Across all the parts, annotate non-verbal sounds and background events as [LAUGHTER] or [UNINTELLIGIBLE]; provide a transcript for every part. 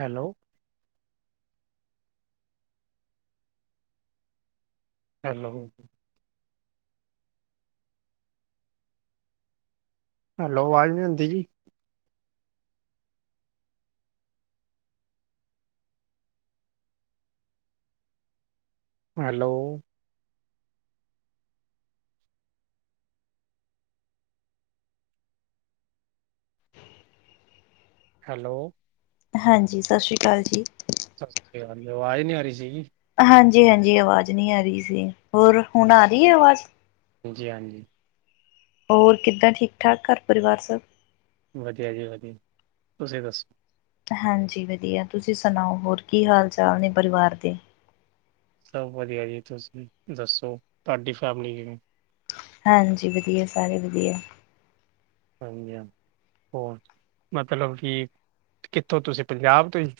Hello. Hello. Hello, ਆਵਾਜ਼ ਨੀ ਆਉਂਦੀ ਜੀ। ਹੈਲੋ। ਹੈਲੋ। ਹਾਂਜੀ। ਸਸ਼੍ਰੀ ਅਕਾਲ ਜੀ। ਸਸ੍ਰੀ ਅਕਾਲ, ਆਵਾਜ਼ ਨੀ ਆ ਰਹੀ ਸੀਗੀ। ਹਾਂਜੀ-ਹਾਂਜੀ। ਆਵਾਜ਼ ਨੀ ਆ ਰਹੀ ਸੀ ਹੋਰ, ਹੁਣ ਆ ਰਹੀ ਐ ਆਵਾਜ਼। ਜੀ ਹਾਂਜੀ। ਔਰ ਕਿੱਦਾਂ, ਠੀਕ-ਠਾਕ ਘਰ ਪਰਿਵਾਰ ਸਭ। ਵਧੀਆ ਜੀ ਵਧੀਆ, ਤੁਸੀਂ ਦੱਸ। ਹਾਂਜੀ ਵਦੀਆ ਤੁਸੀਂ ਸੁਨਾਓ ਹੋਰ ਕੀ ਹਾਲ-ਚਾਲ ਨੇ ਪਰਿਵਾਰ ਦੇ। ਸਬ ਵਦੀਆ ਜੀ, ਤੁਸੀਂ ਦੱਸੋ ਤੁਆਡੀ ਫੈਮਿਲੀ ਕਿਵੇਂ। ਹਾਂਜੀ ਵਦੀਆ ਸਾਰੇ ਵਦੀਆ। ਹਾਂਜੀ ਹਾਂ, ਹੋਰ ਮਤਲਬ ਕੀ ਕਿੱਥੋਂ ਤੁਸੀਂ ਪੰਜਾਬ ਤੋਂ ਈ।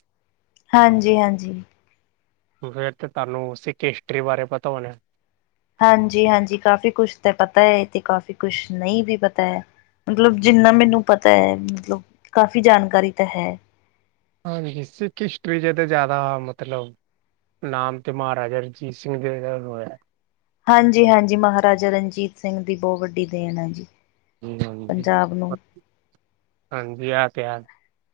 ਹਾਂਜੀ-ਹਾਂਜੀ। ਫੇਰ ਤੇ ਤੁਆਨੂੰ ਸਿੱਖ ਹਿਸਟਰੀ ਬਾਰੇ ਪਤਾ ਹੋਨੇ। ਹਾਂਜੀ-ਹਾਂਜੀ ਕਾਫ਼ੀ ਕੁਛ ਤਾਂ ਪਤਾ ਐ ਤੇ ਕਾਫ਼ੀ ਕੁਛ ਨਈਂ ਵੀ ਪਤਾ ਐ। ਮਤਲਬ ਜਿੰਨਾ ਮੈਨੂੰ ਪਤਾ ਮਤਲਬ ਕਾਫ਼ੀ ਜਾਨਕਾਰੀ ਤਾਂ ਹੈ। ਹਾਂਜੀ ਸਿੱਖ ਹਿਸਟਰੀ ਚ ਤਾਂ ਜਾਦਾ ਮਤਲਬ ਨਾਮ ਤੇ ਮਹਾਰਾਜਾ ਰਣਜੀਤ ਸਿੰਘ ਜੀ ਦਾ ਹੋਇਆ। ਹਾਂਜੀ-ਹਾਂਜੀ ਮਹਾਰਾਜਾ ਰਣਜੀਤ ਸਿੰਘ ਦੀ ਬਹੁ ਵੱਡੀ ਦੇਨ ਆ ਜੀ। ਹਾਂਜੀ-ਹਾਂਜੀ, ਪੰਜਾਬ ਨੂੰ ਹਾਂਜੀ ਐ ਪੇਆ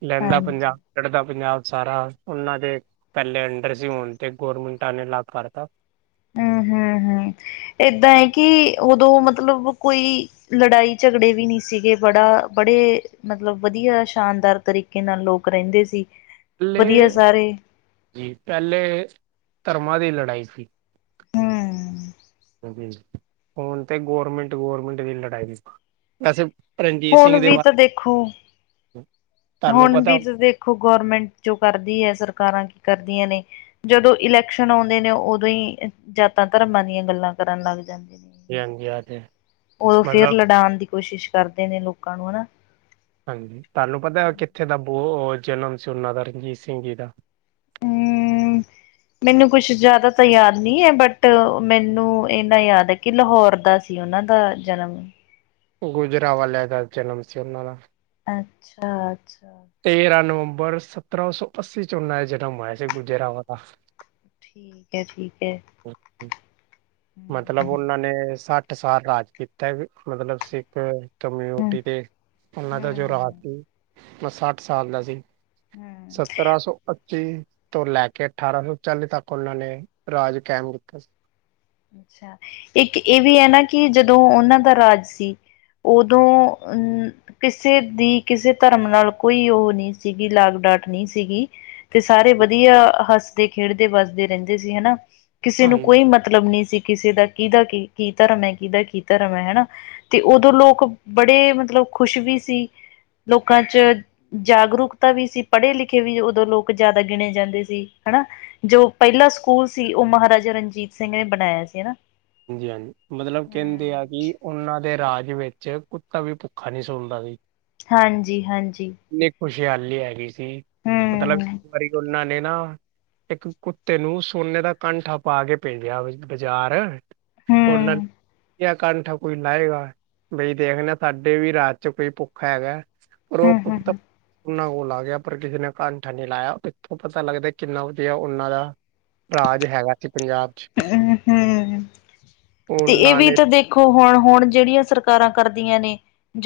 ਲੈਂਦਾ ਹਾਂਜੀ ਪੰਜਾਬ। ਚੜਦਾ ਪੰਜਾਬ ਸਾਰਾ ਓਨਾਂ ਦੇ ਪੈਲੇ ਅੰਡਰ ਸੀ ਹੁਨ ਤੇ ਗੋਰਮਿੰਟਾਂ ਨੇ ਅਲੱਗ ਕਰਤਾ। ਹੂੰ-ਹੂੰ-ਹੂੰ ਏਦਾਂ ਏ ਕੇ ਓਦੋਂ ਮਤਲਬ ਕੋਈ ਲੜਾਈ ਝਗੜੇ ਵੀ ਨੀ ਸੀਗੇ ਬੜਾ ਬੜੇ ਮਤਲਬ ਵਦੀਆ ਸ਼ਾਨਦਾਰ ਤਰੀਕੇ ਨਾਲ ਲੋਕ ਰੈਂਦੇ ਸੀ। ਵਧੀਆ ਪੈਲੇ, ਸਾਰੇ ਜੀ ਪੈਲੇ ਧਰਮਾਂ ਦੀ ਲੜਾਈ ਸੀ। ਹੂੰ ਹੁਨ ਤੇ ਗੌਰਮਿੰਟ-ਗੌਰਮਿੰਟ ਦੀ ਲੜਾਈ ਵੈਸੇ ਰਨਜੀਤ ਹੁਣ ਸਿੰਘ ਦੇ ਵੀ ਬਾ ਹੁਨ ਵੀ ਤਾਂ ਦੇਖੋ ਗੌਰਮੈਂਟ ਜੋ ਕਰਦੀ ਐ ਸਰਕਾਰਾਂ ਕੀ ਕਰਦੀਆਂ ਨੇ। ਜਦੋਂ ਇਲੈਕਸ਼ਨ ਔਂਦੇ ਨੇ ਓਦੋਂ ਈ ਜਾਤਾਂ ਧਰਮਾਂ ਦੀਆਂ ਗੱਲਾਂ ਕਰਨ ਲੱਗ ਜਾਂਦੇ ਨੇ। ਹਾਂਜੀ ਆ ਤੇ ਹੈ। ਓਦੋਂ ਫੇਰ ਮਤਲਬ ਲੜਾਨ ਦੀ ਕੋਸ਼ਿਸ਼ ਕਰਦੇ ਨੇ ਲੋਕਾਂ ਨੂੰ ਹਨਾ। ਹਾਂਜੀ ਤੁਆਨੂੰ ਪਤਾ ਕਿੱਥੇ ਦਾ ਬੂ ਜਨਮ ਸੀ ਓਨਾਂ ਦਾ ਰਣਜੀਤ ਸਿੰਘ ਜੀ ਦਾ। ਹਮ ਮੈਨੂੰ ਕੁਛ ਜਾਦਾ ਤਾਂ ਯਾਦ ਨਈ ਐ ਬਟ ਮੈਨੂੰ ਇੰਨਾ ਯਾਦ ਏ ਕੇ ਲਾਹੌਰ ਦਾ ਸੀ ਓਨਾਂ ਦਾ ਜਨਮ। ਗੁਜਰਾਵਾਲੇਆਂ ਦਾ ਜਨਮ ਸੀ ਓਨਾਂ ਦਾ। ਅੱਛਾ-ਅੱਛਾ। ਤੇਰਾਂ ਨਵੰਬਰ ਸਤਰਾਂ ਸੌ ਅੱਸੀ ਚ ਓਨਾਂ ਜਨਮ ਹੋਏਆ ਸੀ ਗੁਜਰਾਂਵਾਲਾ। ਠੀਕ ਐ-ਠੀਕ ਐ। [INAUDIBLE] ਮਤਲਬ ਓਨਾਂ ਨੇ ਸੱਠ ਸਾਲ ਰਾਜ ਕੀਤਾ, ਮਤਲਬ ਸਿੱਖ ਹਮ ਕੰਮਿਊਨਟੀ ਤੇ ਓਨਾਂ ਦਾ ਜੋ ਰਾਜ ਹਮ ਸੀ, ਮ ਸੱਠ ਸਾਲ ਦਾ ਸੀ। ਹਮ ਸਤਰਾਂ ਸੌ ਪੱਚੀ ਤੋਂ ਲੈ ਕੇ ਠਾਰਾਂ ਸੌ ਚਾਲੀ ਤੱਕ ਓਨਾਂ ਨੇ ਰਾਜ ਕੈਮ ਕੀਤਾ ਸੀ। ਅੱਛਾ, ਇੱਕ ਏ ਵੀ ਐ ਨਾ ਕੇ ਜਦੋਂ ਓਨਾਂ ਦਾ ਰਾਜ ਸੀ ਓਦੋਂ ਕਿਸੇ ਦੀ ਕਿਸੇ ਧਰਮ ਨਾਲ ਕੋਈ ਓ ਨਈਂ ਸੀਗੀ ਲਾਗ ਡਾਟ ਨਈ ਸੀਗੀ। ਤੇ ਸਾਰੇ ਵਦੀਆ ਹੱਸਦੇ-ਖੇਡਦੇ ਵੱਸਦੇ ਰੈਂਦੇ ਸੀ ਹਨਾ ਕਿਸੇ ਨੂੰ ਹਾਂਜੀ ਕੋਈ ਮ ਮਤਲਬ ਨਈਂ ਸੀ ਕਿਸੇ ਦਾ ਕਿਦਾ ਕੀ-ਕੀ ਧਰਮ ਐ ਕਿਦਾ ਕੀ ਧਰਮ ਐ ਹਨਾ। ਤੇ ਓਦੋਂ ਲੋਕ ਬੜੇ ਮਤਲਬ ਖ਼ੁਸ਼ ਵੀ ਸੀ ਲੋਕਾਂ ਚ ਜਾਗਰੂਕਤਾ ਵੀ ਸੀ ਪੜ੍ਹੇ ਲਿਖੇ ਵੀ ਉਦੋਂ ਲੋਕ ਜਾਦਾ ਗਿਣੇ ਜਾਂਦੇ ਸੀ ਹਨਾ। ਜੋ ਪੈਲਾ ਸਕੂਲ ਸੀ ਓ ਮਹਾਰਾਜਾ ਰਣਜੀਤ ਸਿੰਘ ਨੇ ਬਨਾਏਆ ਸੀ ਹਨਾ। ਹਾਂਜੀ-ਹਾਂਜੀ ਮਤਲਬ ਕੈਂਦੇ ਹੂੰ, ਆ ਕੇ ਓਨਾਂ ਦੇ ਰਾਜ ਵਿੱਚ ਕੁੱਤਾ ਵੀ ਭੁੱਖਾ ਨੀ ਸੋਂਦਾ ਸੀ। ਹਾਂਜੀ-ਹਾਂਜੀ। ਇੰਨੀ ਖੁਸ਼ਹਾਲੀ ਹੈਗੀ ਸੀ, ਮਤਲਬ ਹੂੰ, ਇੱਕ ਵਾਰੀ ਉਹਨਾਂ ਨੇ ਨਾ, ਇੱਕ ਕੁੱਤੇ ਨੂੰ ਸੋਨੇ ਦਾ, ਕਾੰਠਾਂ ਪਾ ਕੇ ਭੇਜਿਆ ਬਾਜ਼ਾਰ, ੳਲਨ ਹੂੰ। ਜਾਂ ਕਾੰਠਾਂ ਕੋਈ ਲਾਏਗਾ। ਬਈ ਦੇਖਨੇ ਹਾਂ, ਸਾਡੇ ਵੀ ਰਾਜ ਚ ਕੋਈ ਭੁੱਖਾ ਹੈਗੈ। ਰੋਕ [UNINTELLIGIBLE] ਹਮ-ਹਮ! [UNINTELLIGIBLE] ਉਨਾਂ ਕੋਲ ਆ ਗਯਾ, ਪਰ ਕਿਸੇ ਨੇ ਕਾਂਠਾ ਨੀ ਲਾਯਾ, ਇਥੋਂ ਪਤਾ ਲੱਗਦਾ, ਕਿੰਨਾ ਵਦੀਆ ਉਨਾਂ ਦਾ ਰਾਜ ਹੈਗਾ ਸੀ, ਪੰਜਾਬ ਚ [UNINTELLIGIBLE] ਤੇ ਇਹ ਉਹਨਾਂ ਵੀ ਨੇ ਤਾਂ ਦੇਖੋ ਹੁਣ, ਹੁਣ ਜਿਹੜੀਆਂ ਸਰਕਾਰਾਂ ਕਰਦੀਆਂ ਨੇ,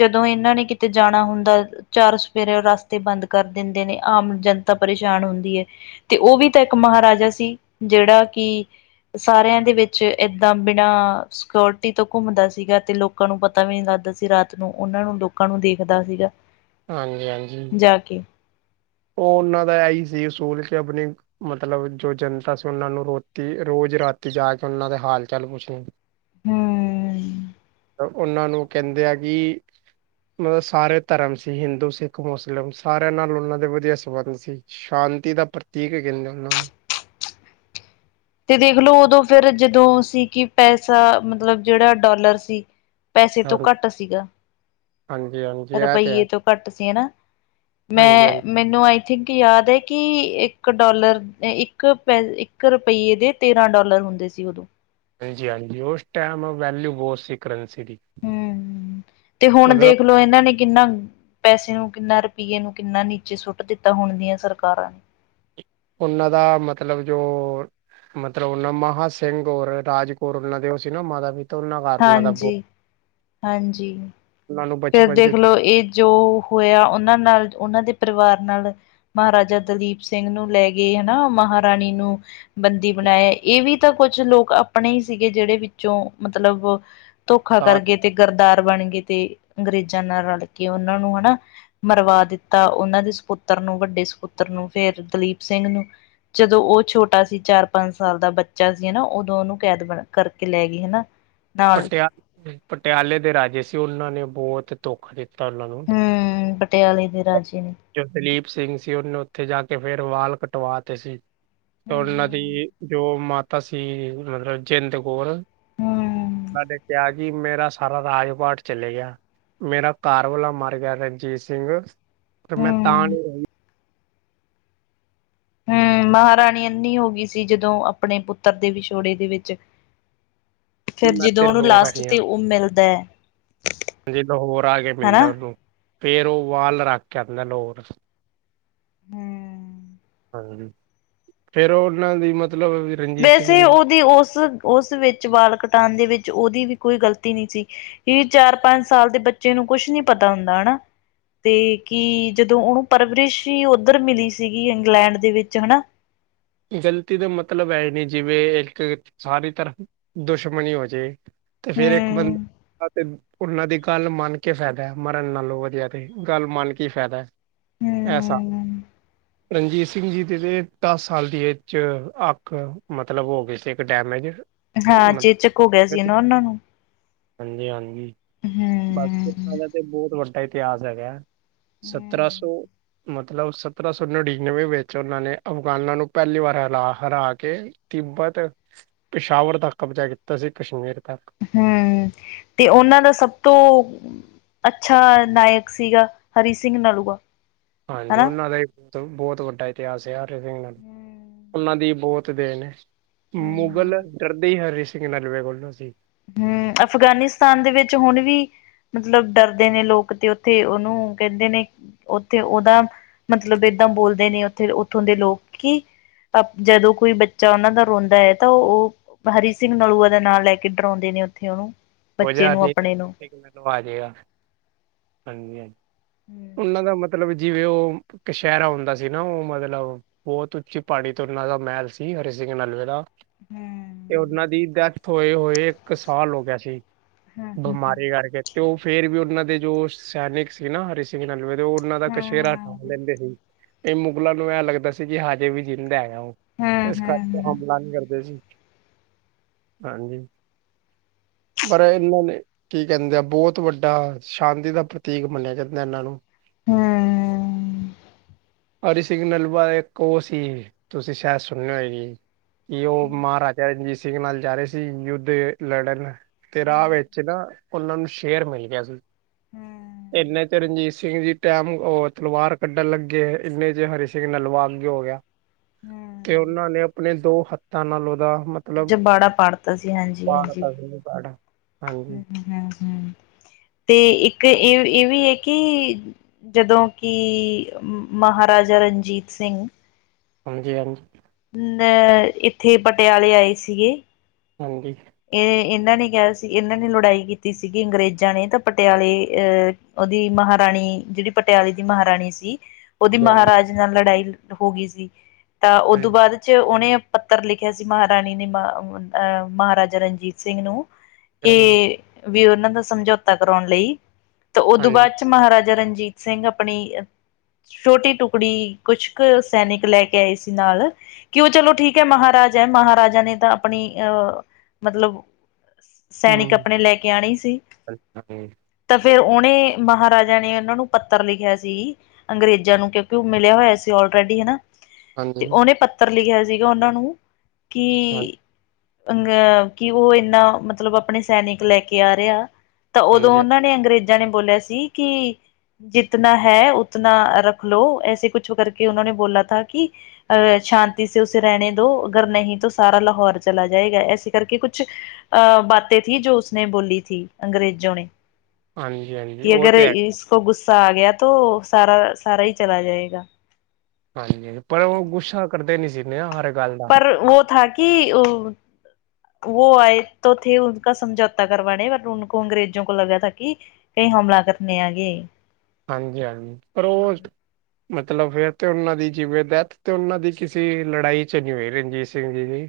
ਜਦੋਂ ਏਨਾਂ ਨੇ, ਕਿਤੇ ਜਾਣਾ ਹੋਂਦਾ ਚਾਰ ਸਫੇਰੇ ਰਸਤੇ ਬੰਦ ਕਰ ਦਿੰਦੇ ਨੇ, ਆਮ ਜਨਤਾ ਪਰੇਸ਼ਾਨ ਹੁੰਦੀ ਹੈ, ਤੇ ਉਹ ਵੀ ਤਾਂ ਇੱਕ ਮਹਾਰਾਜਾ ਸੀ। ਜਿਹੜਾ ਕਿ ਸਾਰਿਆਂ ਦੇ ਵਿੱਚ ਇਹਦਾਂ ਬਿ ਨਾ ਸਕਿਓਰਟੀ ਤੋਂ ਘੁੰਮਦਾ ਸੀਗਾ। ਤੇ ਲੋਕਾਂ ਨੂੰ ਪਤਾ ਵੀ ਨੀ ਲੱਗਦਾ ਸੀ। ਰਾਤ ਨੂੰ ਉਹਨਾਂ ਨੂੰ ਲੋ ਲੋਕਾਂ ਨੂੰ ਦੇਖਦਾ ਸੀਗਾ, ਹਾਂਜੀ-ਹਾਂਜੀ। ਤਾਕੀ [UNINTELLIGIBLE] ਉਹ ਉਹਨਾਂ ਦਾ ਇਹੀ ਸੀ, ਅਸੂਲ ਕੇ ਆਪਣੀ, ਮਤਲਬ ਜੋ ਜਨਤਾ ਸੀ, ਉਹਨਾਂ ਨੂੰ ਰੋਟੀ, ਰੋਜ ਰਾਤੀ ਜਾ ਕੇ ਉਹਨਾਂ ਦੇ, ਹਾਲ ਚਾਲ ਪੁੱਛਨੇ। ਹਮ! [UNINTELLIGIBLE] ਉਹਨਾਂ ਨੂੰ, ਕਹਿੰਦੇ ਆ ਬੀ, ਮਤਲਬ ਸਾਰੇ ਧਰਮ ਸੀ, ਹਿੰਦੂ, ਸਿੱਖ ਮੁਸਲਿਮ, ਸਾਰਿਆਂ ਨਾਲ ਉਹਨਾਂ ਦੇ, ਦੇ ਸਵੰਗ [UNINTELLIGIBLE] ਸੀ, ਸ਼ਾਂਤੀ ਦਾ ਪ੍ਰਤੀਕ ਵੀ ਕਹਿੰਦੇ ਹੈਂ, ਉਹਨਾਂ ਨੂੰ। ਤੇ ਦੇਖਲੋ ਉਦੋਂ ਫਿਰ ਜਦੋਂ ਸੀ, ਕਿ ਪੈਸਾ ਮਤਲਬ ਜਿਹੜਾ ਡੋਲਰ ਸੀ, ਪੈਸੇ ਤੋਂ ਘੱਟ ਸੀਗਾ, ਹਾਂਜੀ, ਹਾਂ। ਰੁਪਈਏ ਤੋਂ ਘੱਟ ਸੀ ਹੈਨਾ ਮੈਂ, ਹਾਂਜੀ-ਹਾਂਜੀ, ਮੈਨੂੰ ਆਈ ਥਿੰਕ ਯਾਦ ਏ, ਕਿ ਇੱਕ ਡਾਲਰ ਇੱਕ ਪੈ ਈ ਇੱਕ ਰੁਪਈਏ ਦੇ, ਤੇਰਾਂ ਡੋਲਰ ਹੁੰਦੇ ਸੀ ਉਦੋਂ। ਹਾਂਜੀ-ਹਾਂਜੀ ਉਸ ਟਾਈਮ ਵੈਲਿਊ ਬਹੁਤ ਸੀ। ਕਰੰਸੀ ਦੀ। ਹਮ ਤੇ ਹੁਣ ਮਤਲਬ ਦੇਖ ਲੋ। ਇਹਨਾਂ ਨੇਂ ਕਿੰਨਾ ਪੈਸੇ ਨੂੰ, ਕਿੰਨਾ ਰੁਪਈਏ ਨੂੰ, ਕਿੰਨਾ ਨੀਚੇ ਸੁੱਟ ਦਿੱਤਾ। ਹੁਣ ਦੀਆਂ ਸਰਕਾਰਾਂ ਨੇ, ਉਹਨਾਂ ਦਾ ਮਤਲਬ ਜੋ, ਮਤਲਬ ਉਹ ਨਾ, ਮਹਾ ਸਿੰਘ ਔਰ ਰਾਜ ਕੌਰ ਉਹਨਾਂ ਦੇ, ਉਹ ਸੀ ਨਾ ਮਾਤਾ ਵੀ ਹਾਂਜੀ- ਹਾਂਜੀ, ਉਹਨਾਂ ਨੂੰ ਫਿਰ ਬਚਪਨ ਦੇਖ ਚ ਲਓ ਇਹ ਜੋ ਹੋਇਆ। ਉਹਨਾਂ ਨਾਲ, ਉਹਨਾਂ ਦੇ ਪਰਿਵਾਰ ਨਾਲ, ਮਹਾਰਾਜਾ ਦਿਲੀਪ ਸਿੰਘ ਨੂੰ ਲੈ ਗਏ। ਹੈਨਾ! ਮਹਾਰਾਣੀ ਨੂੰ। ਬੰਦੀ ਬਣਾਯਾ, ਏ ਵੀ ਤਾਂ ਕੁੱਛ ਲੋਕ ਆਪਣੇ ਈ ਸੀਗੇ। ਜਹੜੇ ਵਿੱਚੋਂ ਮਤਲਬ ਧੋਖਾ ਸਾਥ ਕਰਕੇ ਤੇ, ਗਰਦਾਰ ਬਣ ਗਏ ਤੇ ਅੰਗਰੇਜ਼ਾਂ ਨਾਲ ਰਲ ਕੇ, ਉਹਨਾਂ ਨੂੰ ਹੈਨਾ ਮਰਵਾ ਦਿੱਤਾ ਉਹਨਾਂ ਦੇ ਸਪੁੱਤਰ ਨੂੰ, ਵੱਡੇ ਸਪੁੱਤਰ ਨੂੰ, ਫਿਰ ਦਲੀਪ ਸਿੰਘ ਨੂੰ, ਜਦੋਂ ਉਹ ਛੋਟਾ ਸੀ। ਚਾਰ- ਪੰਜ ਸਾਲ ਦਾ ਬੱਚਾ ਸੀ। ਹੈਨਾ! ਉਦੋਂ ਉਹਨੂੰ ਕੈਦ ਕਰਕੇ ਲੈ ਗਈ। ਹੈਨਾ! ਪਟਯਾ ਪਟਿਆਲੇ ਦੇ ਰਾਜੇ ਸੀ, ਉਨਾਂ ਨੇ ਬੋਤ ਦੁਖ ਦਿੱਤਾ ਉਨਾਂ ਨੂੰ ਹੈ। ਪਟਿਆਲੇ ਦੇ ਰਾਜੇ ਨੇ, ਜੋ ਦਲੀਪ ਸਿੰਘ ਸੀ, ਉਹਨੇ ਉੱਥੇ ਜਾ ਕੇ ਫੇਰ ਵਾਲ ਕਟਵਾ ਤੇ ਸੀ। ਤੇ ਉਹਨਾਂ ਦੀ- ਜੋ ਮਾਤਾ ਸੀ, ਮਤਲਬ ਜਿੰਦ ਕੌਰ ਹੂੰ-ਹੂੰ-ਹੂੰ-ਹੂੰ। ਸਾਡੇ ਕਿਆ ਜੀ ਮੇਰਾ ਸਾਰਾ ਰਾਜ-ਪਾਟ ਚਲੇ ਗਿਆ। ਮੇਰਾ ਕ੍ਹਾਰਵਾਲਾ ਮਰ ਗਿਆ ਰਣਜੀਤ ਸਿੰਘ ਤੇ ਮੈਂ ਤਾਂ ਹੂੰ ਨੀ ਰਈ ਹਮ, ਮਹਾਰਾਣੀ ਅੰਨੀ ਹੋ ਗੀ ਸੀ, ਜਦੋਂ ਆਪਣੇ ਪੁੱਤਰ ਦੇ ਵਿਛੋੜੇ ਦੇ ਵਿੱਚ ਹ ਫੇਰ ਜੀਦੋਂ ਓਨੂੰ ਲਾਸਟ ਤੇ ਓ ਮਿਲਦੈ ਲਹੌਰ ਆ ਕੇ ਮਿਲਦੈ ਹੂੰ। ਓਨੂੰ ਫੇਰ ਓ ਵਾਲ ਰੱਖ ਕੇ ਆਂਦੈ ਲੌਰ ਹਮ ਹਾਂਜੀ ਫੇਰ ਓਨਾਂ ਦੀ ਮਤਲਬ ਰਣਜੀਤ ਸਿੰਘ ਵੈਸੇ ਜੀ ਦੀ ਓਦੀ ਉਸ ਉਸ ਵਿੱਚ ਵਾਲ ਕਟਾਣ ਦੇ ਵਿੱਚ ਓਦੀ ਵੀ ਕੋਈ ਗਲਤੀ ਨੀ ਸੀ ਏ ਚਾਰ-ਪੰਜ ਸਾਲ ਦੇ ਬੱਚੇ ਨੂੰ ਕੋਛ ਨੀ ਪਤਾ ਹੁੰਦਾ ਹਨਾ ਤੇ ਕੀ ਜਦੋਂ ਓਨੂੰ ਪਰਵਰਿਸ਼ ਹੀ ਓਧਰ ਮਿਲੀ ਸੀਗੀ ਇੰਗਲੈਂਡ ਦੇ ਵਿੱਚ ਹਨਾ ਗਲਤੀ ਦਾ ਮਤਲਬ ਐ ਈ ਨੀ ਜਿਵੇਂ ਇੱਕ ਸਾਰੀ ਤਰ ਦੁਸ਼ਮਣੀ ਓ ਜੇ ਤੇ ਫੇਰ ਏਕ ਹੂੰ-ਹੂੰ ਬੰਦਾ ਤੇ ਉੰਨਾਂ ਦੀ ਗੱਲ ਮੰਨ ਕੇ ਫੈਦੈ, ਮਰਨ ਨਾਲੋ ਵਧੀਆ ਤੇ ਗੱਲ ਮੰਨ ਕੇ ਈ ਫੈਦੈ। ਐਸਾ ਰਨਜੀਤ ਸਿੰਘ ਜੀ ਦੇ ਤੇ ਟਸ ਸਾਲ ਦੀ ਏਜ 'ਚ ਅੱਖ ਮਤਲਬ ਓ ਹੋ ਗਈ ਸੀ ਇੱਕ ਡੈਮੇਜ ਹਾਂ ਚੇਚਕ ਹੋ ਗਿਆ ਸੀ ਨਾ ਓਨਾਂ ਨੂੰ ਹਾਂਜੀ ਹਾਂਜੀ, ਬਾਕੀ ਹੂੰ। ਓਨਾਂ ਦਾ ਤੇ ਬੋਤ ਵੱਡਾ ਇਤਿਆਸ ਐਗੈ। ਸੱਤਰਾਂ ਸੌ ਹੂੰ ਮਤਲਬ ਸੱਤਰਾਂ ਸੌ ਨੜਿਨਵੇਂ ਵਿੱਚ ਓਨਾਂ ਨੇ ਅਫਗਾਨਾਂ ਨੂੰ ਪੈਲੀ ਵਾਰ ਹਰਾ ਹਰਾ ਕੇ ਤਿੱਬਤ ਪੀਸ਼ਾਵਰ ਤੱਕ ਕਬਜ਼ਾ ਕੀਤਾ ਸੀ ਕਸ਼ਮੀਰ ਤੱਕ ਹਮ ਤੇ ਓਨਾਂ ਦਾ ਸਭ ਤੋਂ ਅੱਛਾ ਨਾਇਕ ਸੀਗਾ ਹਰੀ ਸਿੰਘ ਨਲੂਆ ਹਾਂਜੀ, ਹਨਾ। ਓਨਾਂ ਦਾ ਈ ਬ ਬੋਤ ਵੱਡਾ ਇਤੀਆਸ ਹੈ ਹਰੀ ਸਿੰਘ ਨਲ ਓਨਾਂ ਦੀ ਬੋਤ ਟੇ ਨੇ ਹੂੰ ਮੁਗਲ ਡਰਦੇ ਈ ਹਰੀ ਸਿੰਘ ਨਲਵੇ ਕੋਲੋਂ ਸੀ। ਹਮ ਅਫਗਾਨਿਸਤਾਨ ਦੇ ਵਿੱਚ ਹੁਣ ਵੀ ਮਤਲਬ ਡਰਦੇ ਨੇ ਲੋਕ ਤੇ ਓਥੇ ਓਨੂੰ ਕੈਂਦੇ ਨੇ ਓਥੇ ਓਦਾ ਮਤਲਬ ਏਦਾਂ ਬੋਲਦੇ ਨੇ ਉੱਥੇ ਉੱਥੋਂ ਦੇ ਲੋਕ ਕੀ ਜਦੋਂ ਕੋਈ ਬੱਚਾ ਓਨਾਂ ਦਾ ਰੋਂਦਾ ਐ ਤਾਂ ਓ ਹਰੀ ਸਿੰਘ ਨਲੂਏ ਦਾ ਨਾਂ ਲੈ ਕੇ ਕਿ ਡਰੌਂਦੇ ਨੇ ਓਥੇ ਓਨੂੰ ਹੋ ਜਾ [INAUDIBLE] ਆ ਜੇਗਾ ਹਾਂਜੀ ਹਾਂਜੀ ਹਮ ਉਂਨਾਂ ਦਾ ਮਤਲਬ ਜਿਵੇਂ ਓ ਕਛੈਰਾ ਹੁੰਦਾ ਸੀ ਨਾ ਓ ਮਤਲਬ ਬੋਤ ਉੱਚੀ ਪ੍ਹਾੜੀ ਤੋਂ ਓਨਾਂ ਦਾ ਮ੍ਹੈਲ ਸੀ ਹਰੀ ਸਿੰਘ ਨਲਵੇ ਦਾ ਹਮ ਤੇ ਓਨਾਂ ਦੀ ਦੈਥ ਓਏ ਓਏ ਇੱਕ ਸਾਲ ਹੋ ਗਿਆ ਸੀ। ਹੂੰ ਹੂੰ ਹੂੰ ਬਿਮਾਰੀ ਕਰਕੇ ਤੇ ਓ ਫੇਰ ਵੀ ਓਨਾਂ ਦੇ ਜੋ ਸੈਨਿਕ ਸੀ ਨਾ ਹਰੀ ਸਿੰਘ ਨਲਵੇ ਦੇ ਓ ਉਨਾਂ ਦਾ ਕਛੈਰਾ ਟਂਗ ਲੈਂਦੇ ਸੀ ਤੇ ਮੁਗਲਾਂ ਨੂੰ ਐ ਲੱਗਦਾ ਸੀ ਕੀ ਹਜੇ ਵੀ ਜਿੰਦਾ ਹੈਗਾ ਓ ਏਸ ਕਰਕੇ ਹਮਲਾ ਨੀ ਕਰਦੇ ਸੀ, ਹਾਂਜੀ ਪਰ ਏਨਾਂ ਨੇ ਕੀ ਕੈਂਦੇ ਆ ਬੋਤ ਵੱਡਾ ਸ਼ਾਂਤੀ ਦਾ ਪ੍ਰਤੀਕ ਮੰਨਿਆ ਜਾਂਦੈ ਏਨਾਂ ਨੂੰ ਹਮ ਹਰੀ ਸਿੰਘ ਨਲੂਊ ਇੱਕ ਓ ਸੀ ਤੁਸੀਂ ਸ਼ੈਦ ਸੁਣੇ ਓਏ ਗੀ ਕੀ ਓ ਮ੍ਹਾਰਾਜਾ ਰਣਜੀਤ ਸਿੰਘ ਨਾਲ ਜਾ ਰਹੇ ਸੀ ਯੁੱਧ ਲੜਨ ਤੇ ਰਾ ਵਿੱਚ ਸੀਗਾ ਓਨਾਂ ਨੂੰ ਸ਼ੇਰ ਮੇਲ ਗਿਆ ਸੀ, ਇੰਨੇ ਚ ਰਨਜੀਤ ਸਿੰਘ ਜੀ ਟੈਮ ਓ ਤਲਵਾਰ ਕੱਢਣ ਲੱਗੇ ਇੰਨੇ ਚ ਹਰੀ ਸਿੰਘ ਨਲੂਆ ਅੱਗੇ ਹੋ ਗਯਾ। ਹੂੰ। ਤੇ ਓਨਾਂ ਨੇ ਅਪਨੇ ਦੋ ਹੱਥਾਂ ਨਾਲ ਓਦਾ ਜਬਾੜਾ ਪਾੜ ਤਾ ਸੀ ਹਾਂਜੀ-ਹਾਂਜੀ। ਸੀ ਪਾੜ ਹਾਂਜੀ ਹੂੰ-ਹੂੰ-ਹੂੰ। ਤੇ ਇੱਕ ਏ ਈਵੀ ਐਕਿ ਜਦੋਂ ਕਿ ਮਹਾਰਾਜਾ ਰਨਜੀਤ ਸਿੰਘ ਹਾਂਜੀ-ਹਾਂਜੀ ਅ ਏਥੇ ਪਟਿਆਲੇ ਆਏ ਸੀਗੇ ਹੰਜੀ। ਏ ਏਨਾਂ ਨੇ ਕਿਆ ਸੀ ਏਨਾਂ ਨੇ ਲੜਾਈ ਕੀਤੀ ਸੀਗੀ ਅੰਗਰੇਜ਼ਾਂ ਨੇ ਤਾਂ ਪਟਿਆਲੇ ਅ ਓਦੀ ਮਹਾਰਾਨੀ ਜੇੜੀ ਪਟਿਆਲੇ ਦੀ ਮਹਾਰਾਨੀ ਸੀ ਓਦੀ ਹਾਂਜੀ ਮਹਾਰਾਜ ਨਾਲ ਲੜਾਈ ਹੋਗੀ ਸੀ ਤਾਂ ਉਦੋਂ ਹਾਂਜੀ ਬਾੱਦ ਚ ਓਨੇ ਪੱਤਰ ਲਿਖਿਆ ਸੀ ਮਾਹਾਰਾਨੀ ਨੇ ਅ ਮਹਾਰਾਜਾ ਰਨਜੀਤ ਸਿੰਘ ਨੂੰ ਹਾਂਜੀ ਕੈ ਵੀ ਓਨਾਂ ਦਾ ਸਮਝੌਤਾ ਕਰਾਉਨ ਲਈ ਤੇ ਉਦੋਂ ਹਾਂਜੀ ਬਾਦ ਮਹਾਰਾਜਾ ਰਨਜੀਤ ਸਿੰਘ ਅਪਨੀ ਛੋਟੀ ਟੁਕੜੀ ਕੁਛ ਕ ਸੈਨਿਕ ਲੈਕੇ ਆਏ ਸੀ ਨਾਲ ਕਿਉ ਚਲੋ ਠੀਕੈ, ਮਹਾਰਾਜ ਏ ਮਹਾਰਾਜਾ ਨੇ ਤਾਂ ਅਪਨੀ ਅ ਮਤਲਬ ਸੈਨਿਕ ਹਮ ਅਪਨੇ ਲੈਕੇ ਆਨੇ ਈ ਸੀ। ਹਾਂਜੀ ਤਾਂ ਫੇਰ ਓਨੇ ਮਹਾਰਾਜਾ ਨੇ ਓਨਾਂ ਨੂੰ ਪੱਤਰ ਲਿਖਿਆ ਸੀ ਅੰਗਰੇਜ਼ਾਂ ਨੂੰ ਕਿਉਂਕਿ ਓ ਮਿਲਿਆ ਹੋਇਆ ਸੀ ਅੋਲਰੇਡੀ, ਹਨਾ। ਹਾਂਜੀ ਤੇ ਓਨੇ ਪੱਤਰ ਲਿਖਿਆ ਸੀਗਾ ੳਨਾਂ ਨੂੰ ਕਿ ਹਾਂ ਅ ਅਹ ਕਿ ਉਹ ਇੰਨਾ ਮਤਲਬ ਆਪਣੇ ਸੈਨਿਕ ਲੈਕੇ ਆ ਰਿਆ ਤਾਂ ਓਦੋਂ ਹਾਂਜੀ ਉਨਾਂ ਨੇ ਅੰਗਰੇਜ਼ਾਂ ਨੇ ਬੋਲੇਆ ਸੀ ਕਿ ਜਿਤਨਾ ਹੈ ਉਤਨਾ ਰੱਖ ਲੋੋ ਐਸੇ ਕੁਛ ਕਰਕੇ ਉਨੋ ਨੇ ਬੋਲਾ ਥਾ ਕਿ ਅ ਸ਼ਾਂਤੀ ਸੇ ਉੇਸੇ ਰੈਹਨੇ ਦੋ ਅਗਰ ਨਹੀਂ ਤੋ ਸਾਰਾ ਲਾਹੌਰ ਚਲਾ ਜਾਏਗਾ ਇਸੇ ਕਰਕੇ ਕੁਛ ਕੁਛ ਅ ਬਾਤੇ ਥੀ ਜੋ ਉਸਨੇ ਬੋਲੀ ਥੀ ਅੰਗਰੇਜੋਂ ਨੇ। ਹਾਂਜੀ ਹਾਂਜੀ ਕਿ ਉਹ ਅਗਰ ਤੇ ਹੈ ਇਸ ਕੋ ਗੁੱਸਾ ਆ ਗਯਾ ਤੋ ਸਾਰਾ ਸਾਰਾ ਈ ਚਲਾ ਜਾਏਗਾ। ਹਾਂਜੀ ਹਾਂ ਪਰ, ਉ ਗੁੱਸਾ ਕਰਦੇ ਨੀ ਸੀਨੇ ਆ ਹਰ ਗੱਲ ਦਾ। ਪਰ ਓ ਥਾ ਕਿ ਵੋ ਆਏ ਤੋ ਥੇ ਉਨਕਾ ਸਮਝੌਤਾ ਕਰਵਾਨੇ ਬਟ, ਅੰਗਰੇਜੋ ਕੋ ਲਗਾ ਥਾ ਕਿ ਕੀ ਯੇ ਹਮਲਾ ਕਰ ਨੇ ਆਗੇ। ਹਾਂਜੀ-ਹਾਂਜੀ, ਪਰ ਓ ਮਤਲਬ ਫੇਰ ਤੇ ਓਨਾਂ ਦੀ ਜਿਵੇ ਡੈਥ ਤੇ ਓਨਾਂ ਦੀ ਕਿਸੇ ਲੜਾਈ ਚ ਨੀ ਹੋਈ ਰਨਜੀਤ ਸਿੰਘ ਜੀ ਦੀ।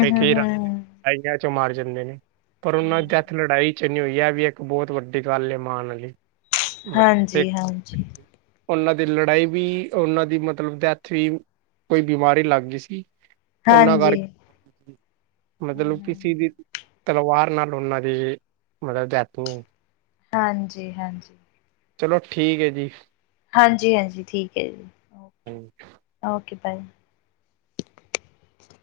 [UNINTELLIGIBLE] ਚੋਂ ਮਾਰ ਜਾਂਦੇ ਨੇ ਪਰ ਓਨਾਂ ਦੀ ਡੈਥ ਲੜਾਈ ਚ ਨੀਂ ਹੋਈ, ਆ ਵੀ ਇੱਕ ਬੋਤ ਵੱਡੀ ਗੱਲ ਏ ਮਾਨ ਆਲੀ। ਹਾਂਜੀ ਹਾਂਜੀ [UNINTELLIGIBLE] ਓਨਾਂ ਦੀ ਲੜਾਈ ਵੀ ਓਨਾਂ ਦੀ ਮਤਲਬ ਡੈਥ ਵੀ ਕੋਈ ਬਿਮਾਰੀ ਲੱਗ ਗੀ ਸੀ। ਓਨਾਂ ਹਾਂਜੀ ਕਾਰ, ਹੂੰ ਮਤਲਬ ਕਿਸੀ ਦੀ ਹੂੰ ਤਲਵਾਰ ਨਾਲ ਓਨਾਂ ਦੀ ਮਤਲਬ ਡੈਥ ਨਈਂ ਹੋਈ। ਹਾਂਜੀ-ਹਾਂਜੀ। ਚਲੋ, ਠੀਕ ਏ ਜੀ। ਹਾਂਜੀ- ਹਾਂਜੀ ਠੀਕ ਐ ਜੀ ਓਕੇ- ਓਕੇ ਬਾਏ।